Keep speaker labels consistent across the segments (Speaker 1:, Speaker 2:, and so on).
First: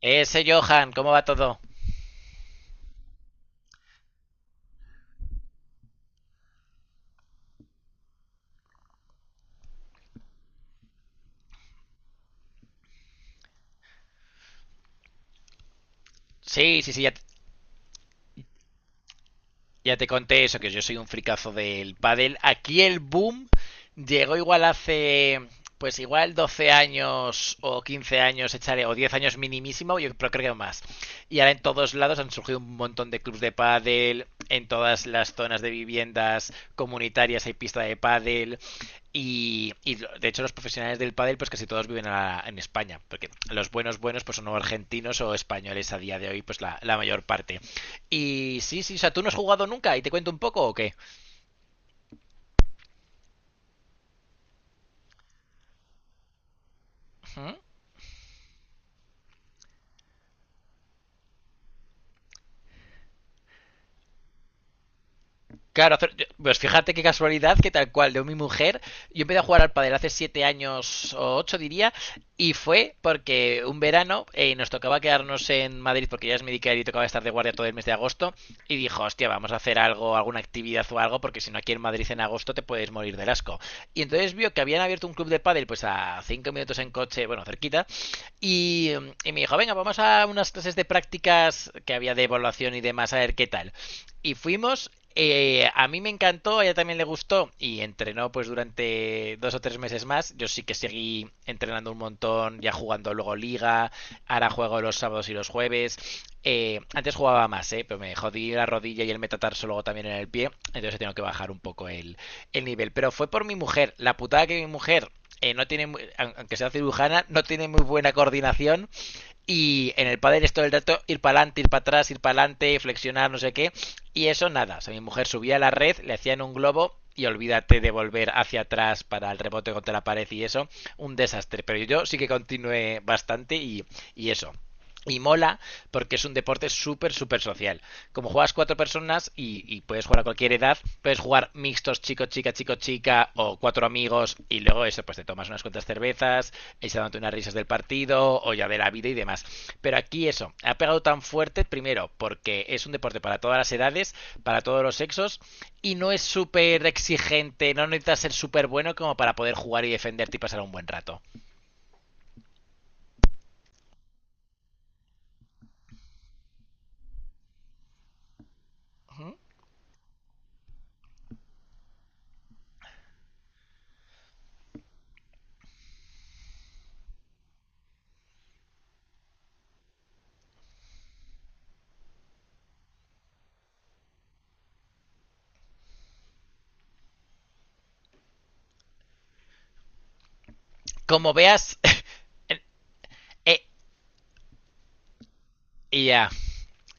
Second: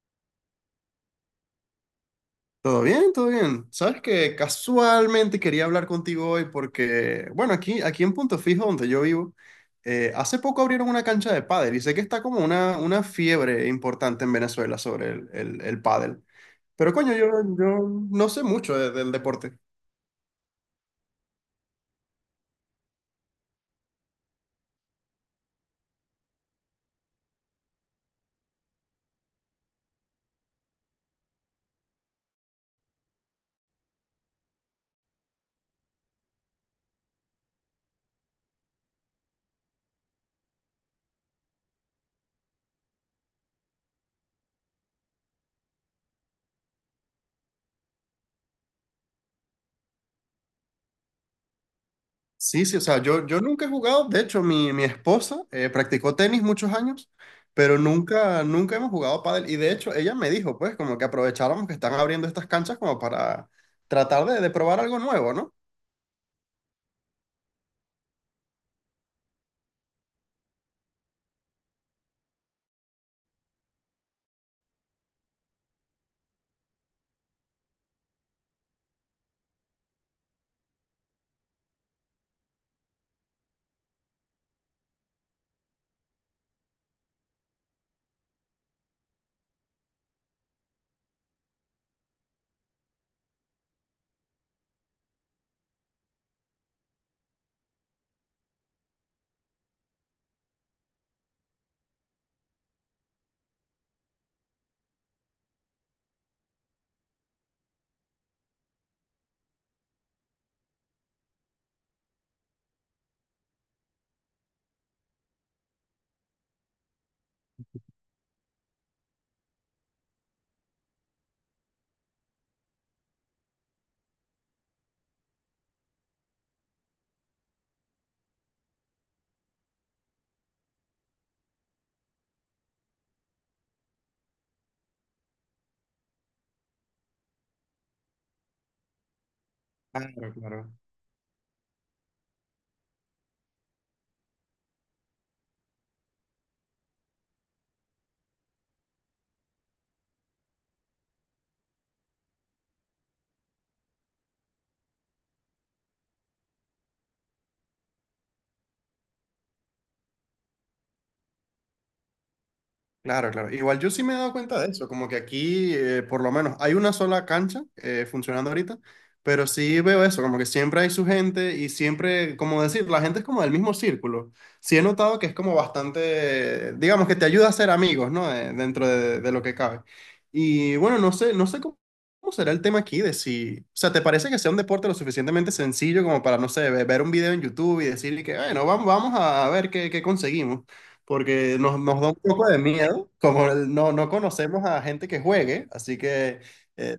Speaker 1: Ese Johan, ¿cómo va todo?
Speaker 2: Todo bien, todo bien. Sabes que casualmente quería hablar contigo hoy porque, bueno, aquí en Punto Fijo, donde yo vivo, hace poco abrieron una cancha de pádel y sé que está como una fiebre importante en Venezuela sobre el pádel.
Speaker 1: Sí, sí,
Speaker 2: Pero
Speaker 1: sí, ya.
Speaker 2: coño, yo no sé mucho del deporte.
Speaker 1: Ya te conté eso, que yo soy un fricazo del pádel. Aquí el boom llegó igual hace, pues igual 12 años o 15 años, echaré, o 10 años minimísimo, yo pero creo que más. Y ahora en todos lados han surgido un montón de clubs de pádel, en todas las zonas de viviendas comunitarias hay pista de pádel. Y de hecho los profesionales del pádel pues casi todos viven en España, porque los buenos buenos pues son argentinos o españoles a día de hoy, pues la mayor parte. Y sí, sí, o sea, ¿tú no has jugado nunca y te cuento un poco o qué?
Speaker 2: Sí, sí, o sea, yo nunca he jugado. De hecho, mi esposa practicó tenis muchos años,
Speaker 1: ¿Mm?
Speaker 2: pero nunca hemos jugado pádel, y de hecho, ella me dijo, pues, como que aprovecháramos que están abriendo estas canchas como para tratar de probar algo nuevo, ¿no?
Speaker 1: Claro, pues fíjate qué casualidad que tal cual, de mi mujer, yo empecé a jugar al pádel hace 7 años u 8 diría, y fue porque un verano nos tocaba quedarnos en Madrid porque ella es médica y tocaba estar de guardia todo el mes de agosto, y dijo, hostia, vamos a hacer algo, alguna actividad o algo, porque si no aquí en Madrid en agosto te puedes morir del asco. Y entonces vio que habían abierto un club de pádel pues a 5 minutos en coche, bueno, cerquita, y, y me dijo, venga, vamos a unas clases de prácticas que había de evaluación y demás, a ver qué tal, y fuimos. A mí me encantó, a ella también le gustó y entrenó pues durante 2 o 3 meses más. Yo sí que seguí entrenando un montón, ya jugando luego liga, ahora juego los sábados y los jueves. Antes jugaba más, ¿eh? Pero me jodí la rodilla y el metatarso luego también en el pie, entonces tengo que bajar un poco el nivel. Pero fue por mi mujer. La putada, que mi mujer no tiene, aunque sea cirujana, no tiene muy buena coordinación, y en el pádel es todo el rato ir para adelante, ir para atrás, ir para adelante, flexionar, no sé qué. Y eso nada. O sea, mi mujer subía a la red, le hacían un globo y olvídate de volver hacia atrás para el rebote contra la pared y eso. Un desastre. Pero yo sí que continué bastante, y eso. Y mola, porque es un deporte súper, súper social. Como juegas cuatro personas y puedes jugar a
Speaker 2: Claro,
Speaker 1: cualquier
Speaker 2: claro.
Speaker 1: edad, puedes jugar mixtos chico, chica, chico, chica, o cuatro amigos, y luego eso, pues te tomas unas cuantas cervezas, y se dando unas risas del partido o ya de la vida y demás. Pero aquí eso, ha pegado tan fuerte, primero, porque es un deporte para todas las edades, para todos los sexos, y no es súper exigente, no necesitas ser súper bueno como para poder jugar y defenderte y pasar un buen rato.
Speaker 2: Claro, claro. Igual yo sí me he dado cuenta de eso, como que aquí por lo menos hay una sola cancha funcionando ahorita, pero sí veo eso, como que siempre hay su gente y siempre, como decir, la gente es como del mismo círculo. Sí he notado que es como bastante, digamos que te ayuda a ser amigos, ¿no? Dentro de lo que cabe. Y bueno, no sé, no sé cómo, ¿cómo será el tema aquí de si, o sea, te parece que sea un deporte lo suficientemente sencillo como para, no sé, ver un video en YouTube y decirle que, bueno, vamos, vamos a ver qué, qué conseguimos?
Speaker 1: Como
Speaker 2: Porque
Speaker 1: veas...
Speaker 2: nos da un poco de
Speaker 1: eh,
Speaker 2: miedo, como
Speaker 1: eh,
Speaker 2: no, no conocemos a gente que juegue, así
Speaker 1: y ya.
Speaker 2: que, eh,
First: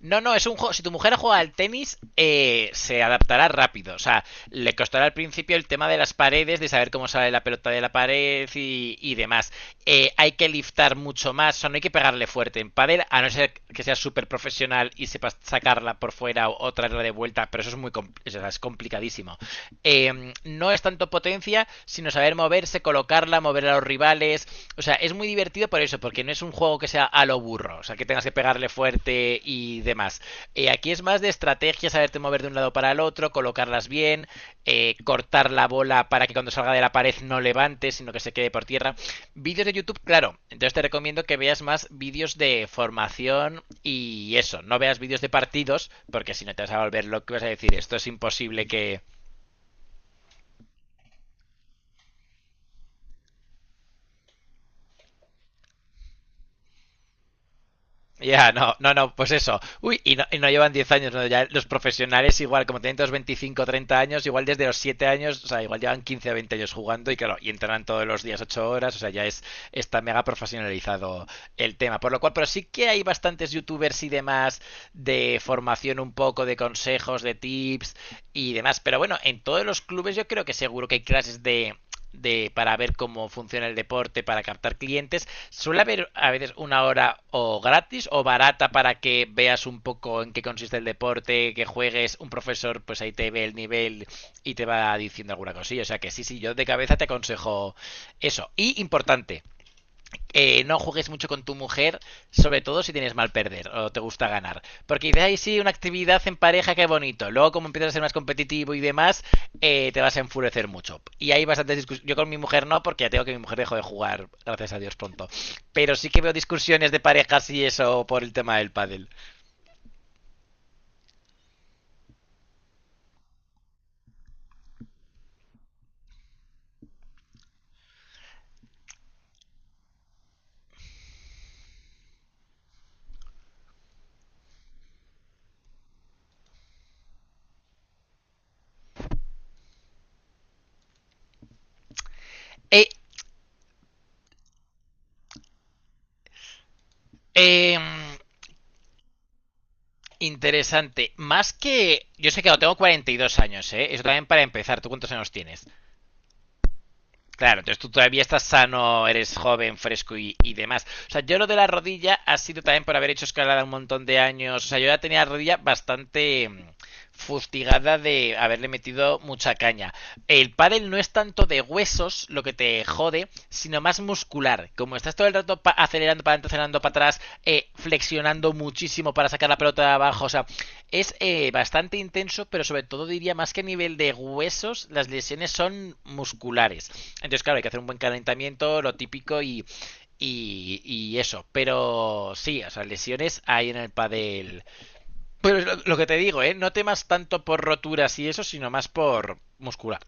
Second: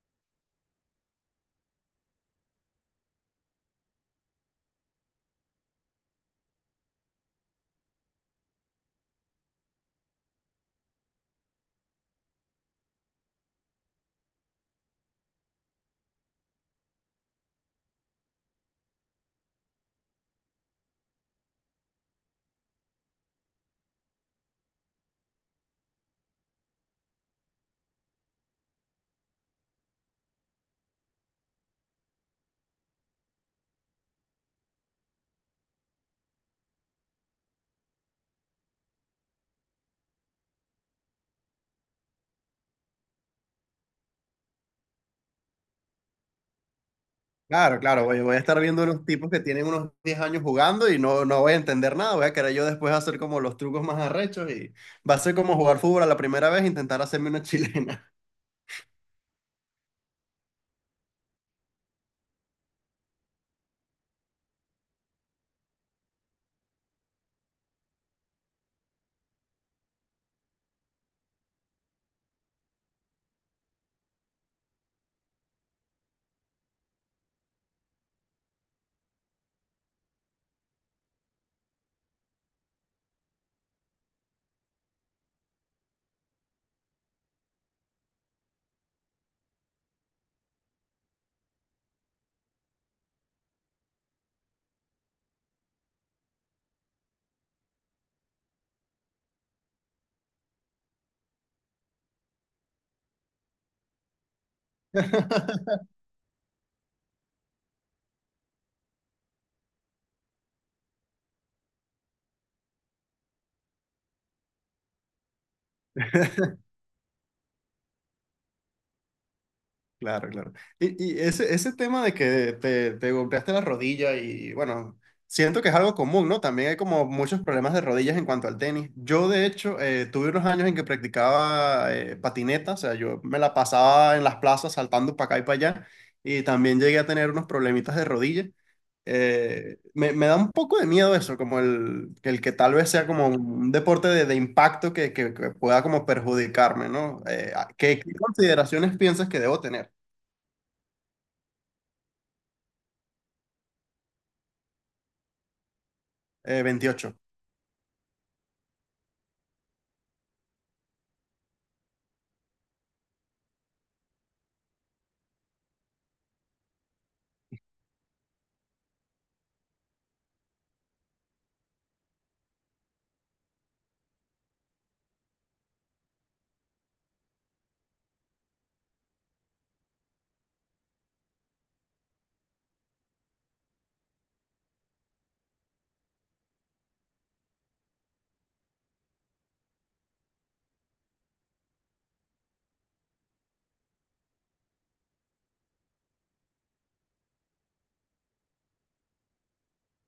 Speaker 1: No, no, es un juego. Si tu mujer juega al tenis, se adaptará rápido. O sea, le costará al principio el tema de las paredes, de saber cómo sale la pelota de la pared y demás. Hay que liftar mucho más, o sea, no hay que pegarle fuerte en padel, a no ser que sea súper profesional y sepas sacarla por fuera o traerla de vuelta, pero eso es muy compl eso es complicadísimo. No es tanto potencia, sino saber moverse, colocarla, mover a los rivales, o sea, es muy divertido por eso, porque no es un juego que sea a lo burro, o sea, que tengas que pegarle fuerte y demás. Aquí es más de estrategia, saberte mover de un lado para el otro, colocarlas bien, cortar la bola para que cuando salga de la pared no levante, sino que se quede por tierra. Vídeos de YouTube, claro. Entonces te recomiendo que veas más vídeos de formación y eso. No veas vídeos de partidos, porque si no te vas a volver lo que vas a decir.
Speaker 2: claro,
Speaker 1: Esto
Speaker 2: claro,
Speaker 1: es
Speaker 2: voy, voy a estar
Speaker 1: imposible
Speaker 2: viendo
Speaker 1: que...
Speaker 2: unos tipos que tienen unos 10 años jugando y no, no voy a entender nada, voy a querer yo después hacer como los trucos más arrechos y va a ser como jugar fútbol a la primera vez e intentar hacerme una chilena.
Speaker 1: Ya, no, no, no, pues eso. Uy, y no, llevan 10 años, ¿no? Ya los profesionales igual, como tienen todos 25, 30 años, igual desde los 7 años, o sea, igual llevan 15 a 20 años jugando, y claro, y entrenan todos los días 8 horas, o sea, ya es, está mega profesionalizado el tema. Por lo cual, pero sí que hay bastantes youtubers y demás de formación un poco, de consejos, de tips y demás. Pero bueno, en todos los clubes yo creo que seguro que hay clases de para ver cómo funciona el deporte, para captar clientes. Suele haber a veces una hora o gratis o barata para que veas un poco en qué consiste el deporte, que juegues, un profesor pues ahí te ve el nivel y te va diciendo alguna cosilla. O sea que sí, sí, yo de cabeza te aconsejo eso. Y importante, no juegues mucho con tu mujer, sobre todo si tienes mal perder o te gusta ganar. Porque dices, ay, sí, una actividad en pareja, qué bonito. Luego, como empiezas a ser más competitivo y demás, te vas a enfurecer mucho. Y hay bastantes discusiones. Yo con mi mujer no, porque ya tengo que mi mujer dejó de jugar, gracias a Dios, pronto. Pero sí que veo discusiones de parejas y eso por el tema del pádel.
Speaker 2: Claro, claro. Y ese, ese tema de que te golpeaste la rodilla y bueno, siento que es algo común, ¿no? También hay como muchos problemas de rodillas en cuanto al tenis. Yo, de hecho, tuve unos años en que practicaba patineta, o sea, yo me la pasaba en las plazas saltando para acá y para allá y también llegué a tener unos problemitas de rodilla. Me da un poco de miedo eso, como el que tal
Speaker 1: Eh,
Speaker 2: vez sea como un deporte de impacto que, que pueda como perjudicarme, ¿no?
Speaker 1: eh,
Speaker 2: ¿Qué, qué consideraciones piensas que debo tener?
Speaker 1: interesante. Más que... Yo sé que no, tengo 42 años, ¿eh? Eso también para empezar. ¿Tú cuántos años tienes?
Speaker 2: 28.
Speaker 1: Claro, entonces tú todavía estás sano, eres joven, fresco y demás. O sea, yo lo de la rodilla ha sido también por haber hecho escalada un montón de años. O sea, yo ya tenía la rodilla bastante fustigada de haberle metido mucha caña. El pádel no es tanto de huesos lo que te jode, sino más muscular. Como estás todo el rato acelerando para adelante, acelerando para atrás, flexionando muchísimo para sacar la pelota de abajo. O sea, es bastante intenso, pero sobre todo diría, más que a nivel de huesos, las lesiones son musculares. Entonces, claro, hay que hacer un buen calentamiento, lo típico y eso. Pero sí, o sea, lesiones hay en el pádel. Pero lo que te digo, ¿eh? No temas tanto por roturas y eso, sino más por muscular.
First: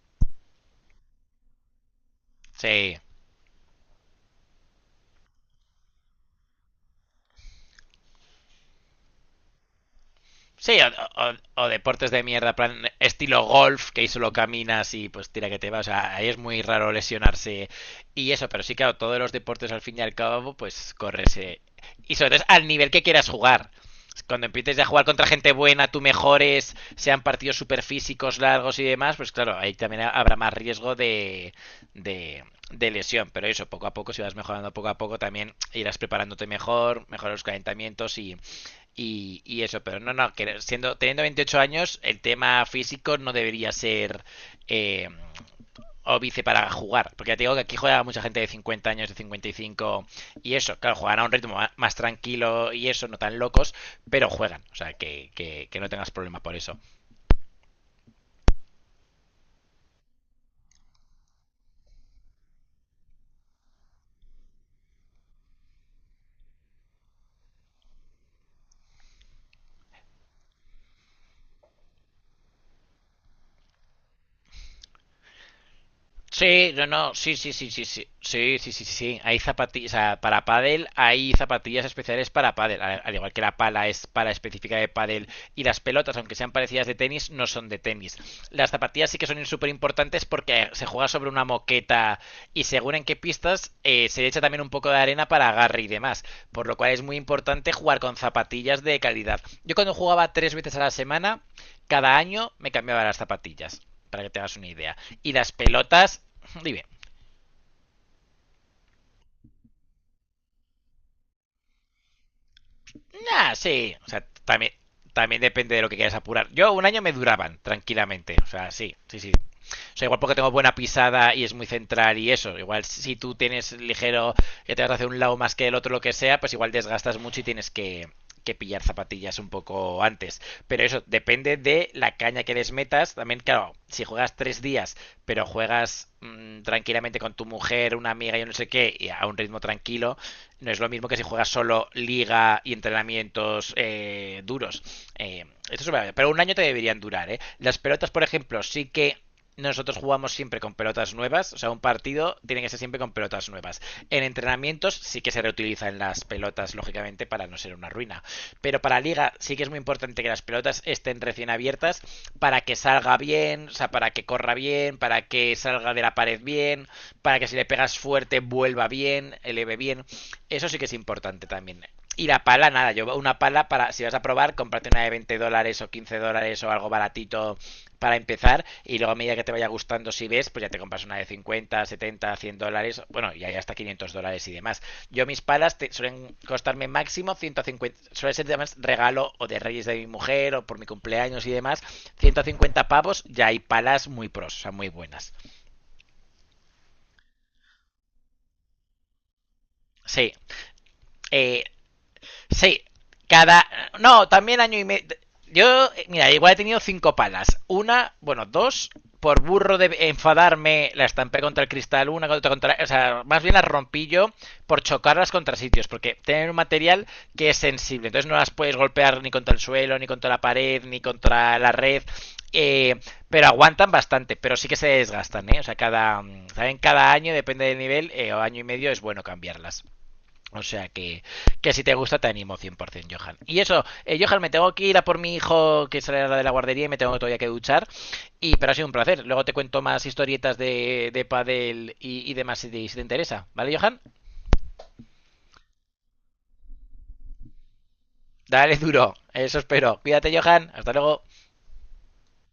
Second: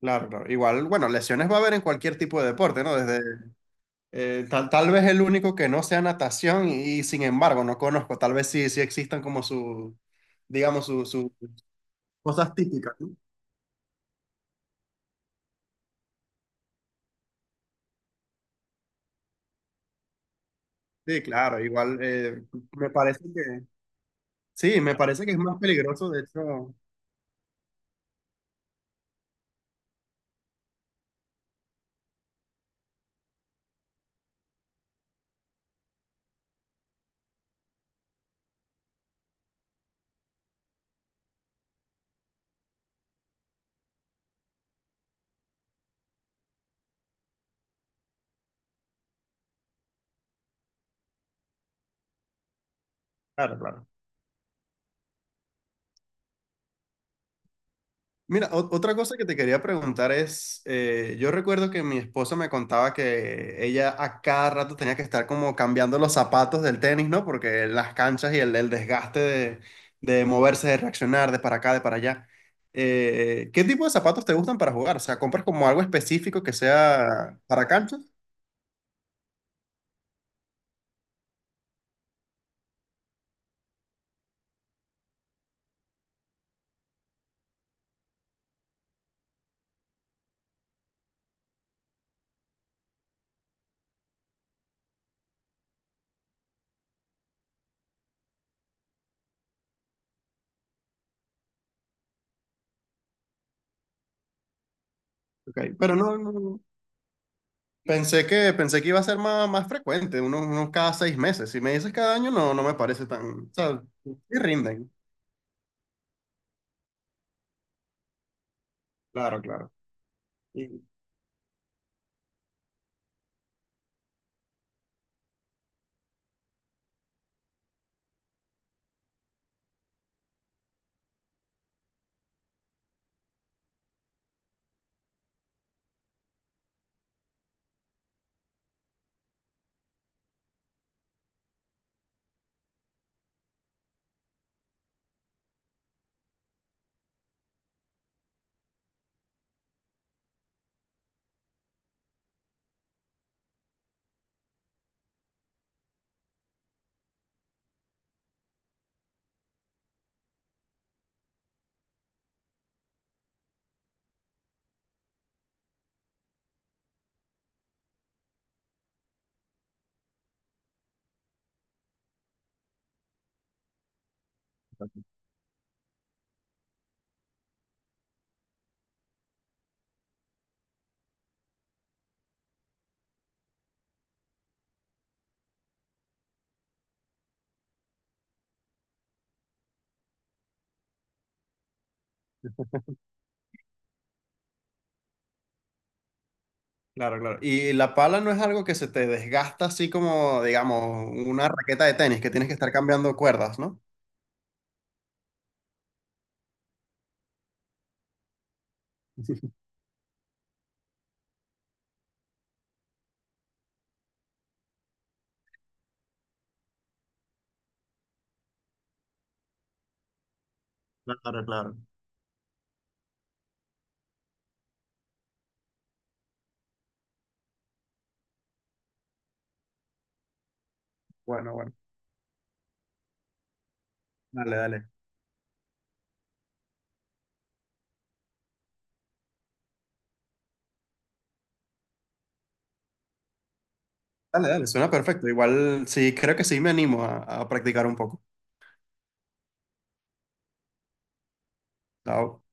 Speaker 2: Claro, claro. Igual, bueno, lesiones va a haber en cualquier tipo de deporte,
Speaker 1: Sí.
Speaker 2: ¿no? Desde, tal, tal vez el único que no sea natación y, sin embargo no conozco, tal vez sí, sí existan como su,
Speaker 1: Sí.
Speaker 2: digamos,
Speaker 1: o,
Speaker 2: su-
Speaker 1: o- o deportes de mierda,
Speaker 2: cosas
Speaker 1: plan
Speaker 2: típicas, ¿no?
Speaker 1: estilo golf, que ahí solo caminas y pues tira que te va. O sea, ahí es muy raro lesionarse y eso, pero sí, claro, todos los deportes al fin y al cabo, pues
Speaker 2: Sí,
Speaker 1: corres.
Speaker 2: claro, igual
Speaker 1: Y sobre todo es al nivel
Speaker 2: me
Speaker 1: que
Speaker 2: parece
Speaker 1: quieras
Speaker 2: que,
Speaker 1: jugar. Cuando empieces
Speaker 2: sí,
Speaker 1: a
Speaker 2: me
Speaker 1: jugar contra
Speaker 2: parece que es
Speaker 1: gente
Speaker 2: más
Speaker 1: buena, tú
Speaker 2: peligroso, de hecho,
Speaker 1: mejores, sean partidos super físicos, largos y demás, pues claro, ahí también habrá más riesgo de, de lesión. Pero eso, poco a poco, si vas mejorando poco a poco, también irás preparándote mejor, mejorar los calentamientos y eso, pero no, no, que siendo, teniendo 28 años, el tema físico no debería ser eh, óbice para jugar. Porque ya te digo que aquí juega mucha gente de 50 años, de 55 y cinco, y eso. Claro, juegan a un ritmo más, más tranquilo y eso, no tan
Speaker 2: claro,
Speaker 1: locos,
Speaker 2: claro.
Speaker 1: pero juegan. O sea, que no tengas problema por eso.
Speaker 2: Mira, otra cosa que te quería preguntar es, yo recuerdo que mi esposa me contaba que ella a cada rato tenía que estar como cambiando los zapatos del tenis, ¿no? Porque las canchas y el desgaste de moverse, de reaccionar, de para acá, de para allá. ¿Qué tipo de zapatos te gustan para jugar? O sea, ¿compras como algo específico que
Speaker 1: Sí, no, no, sí,
Speaker 2: sea
Speaker 1: sí,
Speaker 2: para
Speaker 1: sí, sí,
Speaker 2: canchas?
Speaker 1: sí, sí, sí, sí, sí. Hay zapatillas, o sea, para pádel hay zapatillas especiales para pádel, al igual que la pala es para específica de pádel, y las pelotas, aunque sean parecidas de tenis, no son de tenis. Las zapatillas sí que son súper importantes porque se juega sobre una moqueta, y según en qué pistas se le echa también un poco de arena para agarre y demás, por lo cual es muy importante jugar con zapatillas de calidad. Yo cuando jugaba tres veces a la semana, cada año me cambiaba las zapatillas, para que te hagas una idea. Y las
Speaker 2: Ok, pero no,
Speaker 1: pelotas,
Speaker 2: no, no.
Speaker 1: dime.
Speaker 2: Pensé que iba a ser más, más frecuente, unos, unos cada 6 meses. Si me dices cada año, no, no me parece tan, o
Speaker 1: Ah,
Speaker 2: sea,
Speaker 1: sí. O
Speaker 2: sí
Speaker 1: sea, también,
Speaker 2: rinden.
Speaker 1: también depende de lo que quieras apurar. Yo un año me duraban, tranquilamente. O sea, sí, sí, sí.
Speaker 2: Claro,
Speaker 1: O
Speaker 2: claro.
Speaker 1: sea, igual porque tengo buena pisada y es muy central y eso. Igual si tú tienes ligero, que te vas hacia un lado más que el otro, lo que sea, pues igual desgastas mucho y tienes que pillar zapatillas un poco antes. Pero eso depende de la caña que les metas. También, claro, si juegas tres días, pero juegas tranquilamente con tu mujer, una amiga, yo no sé qué, y a un ritmo tranquilo, no es lo mismo que si juegas solo liga y entrenamientos duros. Esto es una... Pero un año te deberían durar, ¿eh? Las pelotas, por ejemplo, sí que nosotros jugamos siempre con pelotas nuevas, o sea, un partido tiene que ser siempre con pelotas nuevas. En entrenamientos sí que se reutilizan las pelotas, lógicamente, para no ser una ruina. Pero para liga sí que es muy importante que las pelotas estén recién abiertas, para que salga bien, o sea, para que corra bien, para que salga de la pared bien, para que si le pegas fuerte vuelva bien, eleve bien. Eso sí que es importante también. Y la pala, nada, yo una pala para, si vas a probar, comprarte una de $20 o $15 o algo baratito para empezar, y luego a medida que te vaya gustando, si ves, pues ya te compras una de 50, 70, $100. Bueno, y hay hasta $500 y demás. Yo mis palas suelen costarme máximo 150, suele ser además regalo o de reyes de mi mujer o por mi cumpleaños y demás. 150 pavos, ya hay palas muy pros, o sea muy buenas.
Speaker 2: Claro, claro. Y la pala no es algo que se te desgasta así
Speaker 1: Sí.
Speaker 2: como, digamos, una
Speaker 1: eh,
Speaker 2: raqueta de tenis, que tienes que estar
Speaker 1: Sí,
Speaker 2: cambiando cuerdas,
Speaker 1: cada...
Speaker 2: ¿no?
Speaker 1: No, también año y medio. Yo, mira, igual he tenido cinco palas. Una, bueno, dos, por burro de enfadarme, la estampé contra el cristal, una contra, contra o sea, más bien las rompí yo por chocarlas contra sitios, porque tienen un material que es sensible, entonces no las puedes golpear ni contra el suelo, ni contra la pared, ni
Speaker 2: Claro,
Speaker 1: contra la
Speaker 2: claro.
Speaker 1: red. eh, pero aguantan bastante, pero sí que se desgastan, ¿eh? O sea, cada, ¿saben? Cada año, depende del nivel, o año y medio es bueno cambiarlas. O sea
Speaker 2: Bueno,
Speaker 1: que
Speaker 2: bueno.
Speaker 1: si te gusta te animo 100%, Johan. Y eso, Johan, me
Speaker 2: Dale,
Speaker 1: tengo que
Speaker 2: dale.
Speaker 1: ir a por mi hijo que sale de la guardería y me tengo todavía que duchar. Y, pero ha sido un placer. Luego te cuento más historietas de pádel y demás, si te, si te interesa. ¿Vale, Johan?
Speaker 2: Dale, dale, suena perfecto. Igual sí, creo que sí me animo a practicar un poco.
Speaker 1: Dale duro. Eso espero. Cuídate, Johan. Hasta luego.
Speaker 2: Chao.